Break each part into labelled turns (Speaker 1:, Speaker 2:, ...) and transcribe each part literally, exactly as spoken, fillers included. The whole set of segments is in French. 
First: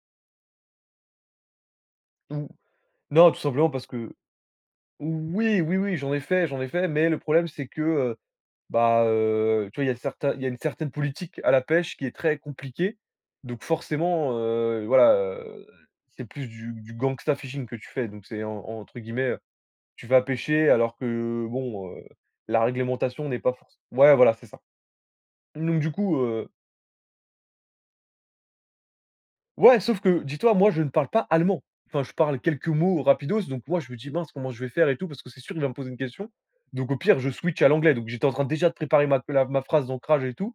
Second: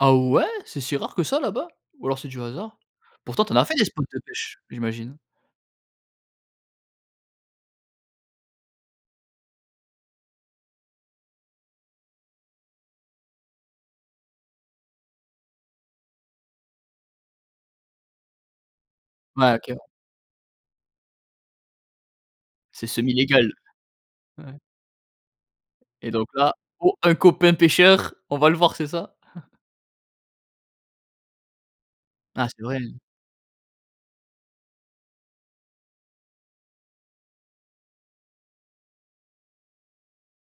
Speaker 1: Ah ouais! C'est si rare que ça là-bas? Ou alors, c'est du
Speaker 2: Mmh.
Speaker 1: hasard.
Speaker 2: Non, tout
Speaker 1: Pourtant tu en as
Speaker 2: simplement
Speaker 1: fait des
Speaker 2: parce
Speaker 1: spots
Speaker 2: que
Speaker 1: de pêche. J'imagine.
Speaker 2: oui, oui, oui, j'en ai fait j'en ai fait, mais le problème, c'est que, heu, bah, heu, tu vois, il y a certains il y a une certaine politique à la pêche qui est très compliquée, donc forcément, heu, voilà, heu, c'est plus du du gangsta fishing que tu fais, donc c'est, en entre guillemets, heu,
Speaker 1: Ouais, OK.
Speaker 2: tu vas pêcher alors que, bon, heu, la
Speaker 1: C'est semi
Speaker 2: réglementation n'est pas
Speaker 1: légal.
Speaker 2: forc ouais, voilà, c'est
Speaker 1: Ouais.
Speaker 2: ça, donc du
Speaker 1: Et
Speaker 2: coup,
Speaker 1: donc
Speaker 2: heu.
Speaker 1: là, oh, un copain pêcheur! On va le voir, c'est ça?
Speaker 2: Ouais, sauf que, dis-toi, moi, je ne parle pas allemand. Enfin, je parle
Speaker 1: Ah, c'est
Speaker 2: quelques
Speaker 1: vrai!
Speaker 2: mots rapidos, donc moi, je me dis: «Mince, comment je vais faire et tout parce que c'est sûr, il va me poser une question», donc au pire, je switch à l'anglais, donc j'étais en train, déjà, de préparer ma la ma phrase d'ancrage et tout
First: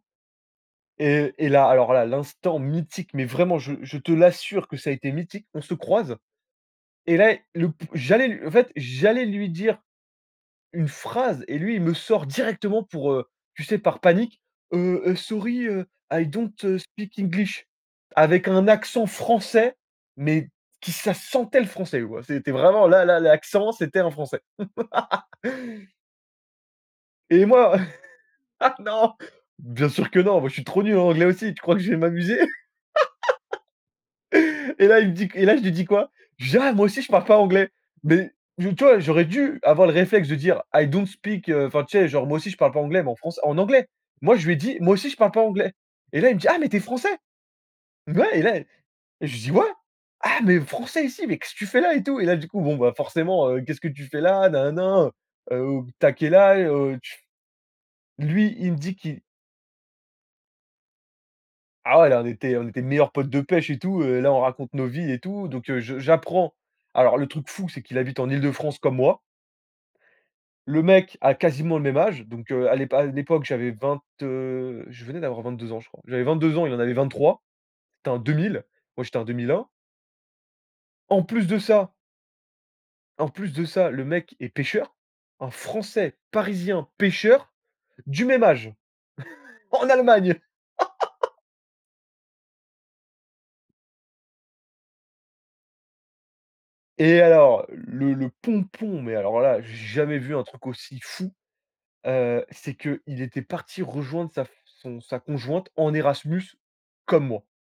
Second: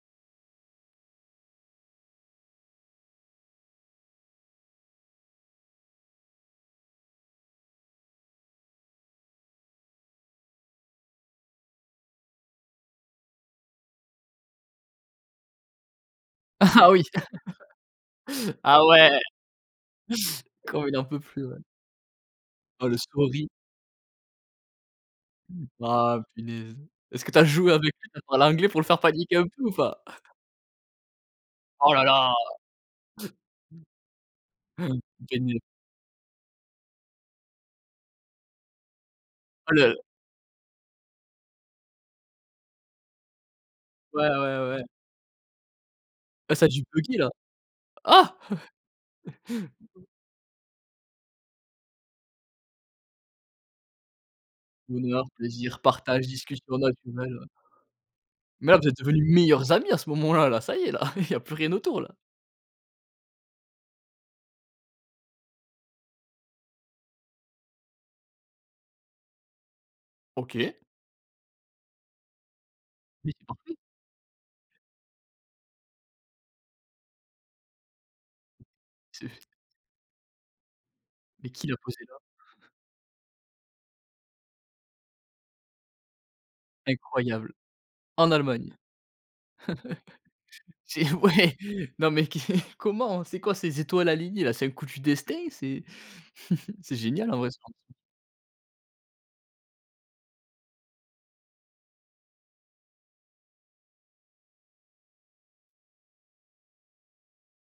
Speaker 2: et et là, alors là, l'instant mythique, mais vraiment je je te l'assure que ça a été mythique. On se croise et là et, le p j'allais l en fait, j'allais lui dire une phrase et lui, il me sort directement pour, heu, tu sais, par panique: «Heu heu, sorry. Heu, I don't, heu,
Speaker 1: Ah, oui!
Speaker 2: speak English» avec un
Speaker 1: Ah
Speaker 2: accent
Speaker 1: ouais!
Speaker 2: français mais
Speaker 1: Comme
Speaker 2: qui
Speaker 1: il en
Speaker 2: ça
Speaker 1: peut plus. Ouais.
Speaker 2: sentait le français, quoi. C'était vraiment,
Speaker 1: Oh! Le
Speaker 2: là, là,
Speaker 1: sorry!
Speaker 2: l'accent, c'était un Français.
Speaker 1: Mmh. Ah! Punaise! Est ce que tu
Speaker 2: Et
Speaker 1: as joué
Speaker 2: moi.
Speaker 1: avec lui, à faire l'anglais
Speaker 2: Ah
Speaker 1: pour le faire
Speaker 2: non!
Speaker 1: paniquer un peu ou
Speaker 2: Bien
Speaker 1: pas?
Speaker 2: sûr que non! Moi, je suis trop nul en anglais, aussi, tu crois que je
Speaker 1: Oh
Speaker 2: vais
Speaker 1: là là!
Speaker 2: m'amuser? Et là,
Speaker 1: Un
Speaker 2: il me dit qu
Speaker 1: pied de
Speaker 2: et là,
Speaker 1: nez.
Speaker 2: je lui dis quoi? Je dis: «Ah, moi aussi, je parle pas anglais» mais d tu vois? J'aurais dû
Speaker 1: Ah
Speaker 2: avoir le
Speaker 1: le
Speaker 2: réflexe de dire: «I don't speak», heu, enfin, tu sais, genre: «Moi aussi, je parle pas anglais» mais en franç en anglais.
Speaker 1: Ouais,
Speaker 2: Moi, je lui ai
Speaker 1: ouais, ouais,
Speaker 2: dit:
Speaker 1: ouais.
Speaker 2: «Moi aussi je parle pas anglais» et là, il me dit:
Speaker 1: Ah,
Speaker 2: «Ah
Speaker 1: ça
Speaker 2: mais
Speaker 1: a
Speaker 2: tu es
Speaker 1: dû
Speaker 2: Français?»
Speaker 1: beuguer, là?
Speaker 2: mais
Speaker 1: Ah!
Speaker 2: ouais et là je lui dis: «Ouais "ah mais Français ici, mais qu'est-ce que fais là?"» et tout, et là, du coup, bon, bah, forcément, heu: «Qu'est-ce que tu fais là?» Nin, nin, nin.
Speaker 1: Bonheur,
Speaker 2: Heu,
Speaker 1: plaisir,
Speaker 2: heu, «Tu as
Speaker 1: partage,
Speaker 2: quel âge?»
Speaker 1: discussions
Speaker 2: heu, tu f
Speaker 1: naturelles, heu.
Speaker 2: lui,
Speaker 1: Mais
Speaker 2: il me
Speaker 1: la, vous êtes
Speaker 2: dit qu'il
Speaker 1: devenus meilleurs amis à ce moment-là, là ça y est, là, il y a plus rien autour,
Speaker 2: Ah ouais!
Speaker 1: là.
Speaker 2: Là, on était on était meilleurs potes de pêche et tout, heu, là, on raconte nos vies et tout, donc heu, je j'apprends alors le truc fou, c'est qu'il habite en Île-de-France comme moi.
Speaker 1: OK.
Speaker 2: Le mec a quasiment le même âge, donc heu, à l'épa à
Speaker 1: Mais
Speaker 2: l'époque,
Speaker 1: c'est
Speaker 2: j'avais
Speaker 1: parfait.
Speaker 2: vingt, heu, je venais d'avoir vingt-deux ans, je crois. J'avais vingt-deux ans, il en avait vingt-trois. C'était un deux mille, moi, j'étais en
Speaker 1: C'est
Speaker 2: deux
Speaker 1: f
Speaker 2: mille un. En plus
Speaker 1: Mais
Speaker 2: de
Speaker 1: qui l'a
Speaker 2: ça
Speaker 1: posé là?
Speaker 2: en plus de ça, le mec est pêcheur. Un Français, parisien, pêcheur,
Speaker 1: Incroyable!
Speaker 2: du
Speaker 1: En
Speaker 2: même âge!
Speaker 1: Allemagne!
Speaker 2: En Allemagne!
Speaker 1: C'est ouais, non mais qui? Comment? C'est quoi, ces étoiles alignées, là? C'est un coup du destin? C'est c'est
Speaker 2: Et
Speaker 1: génial, en vrai, cette
Speaker 2: alors,
Speaker 1: rencontre.
Speaker 2: le le pompon, mais alors, là, j'ai jamais vu un truc aussi fou, heu, c'est qu'il était parti rejoindre sa f son sa conjointe en Erasmus, comme moi.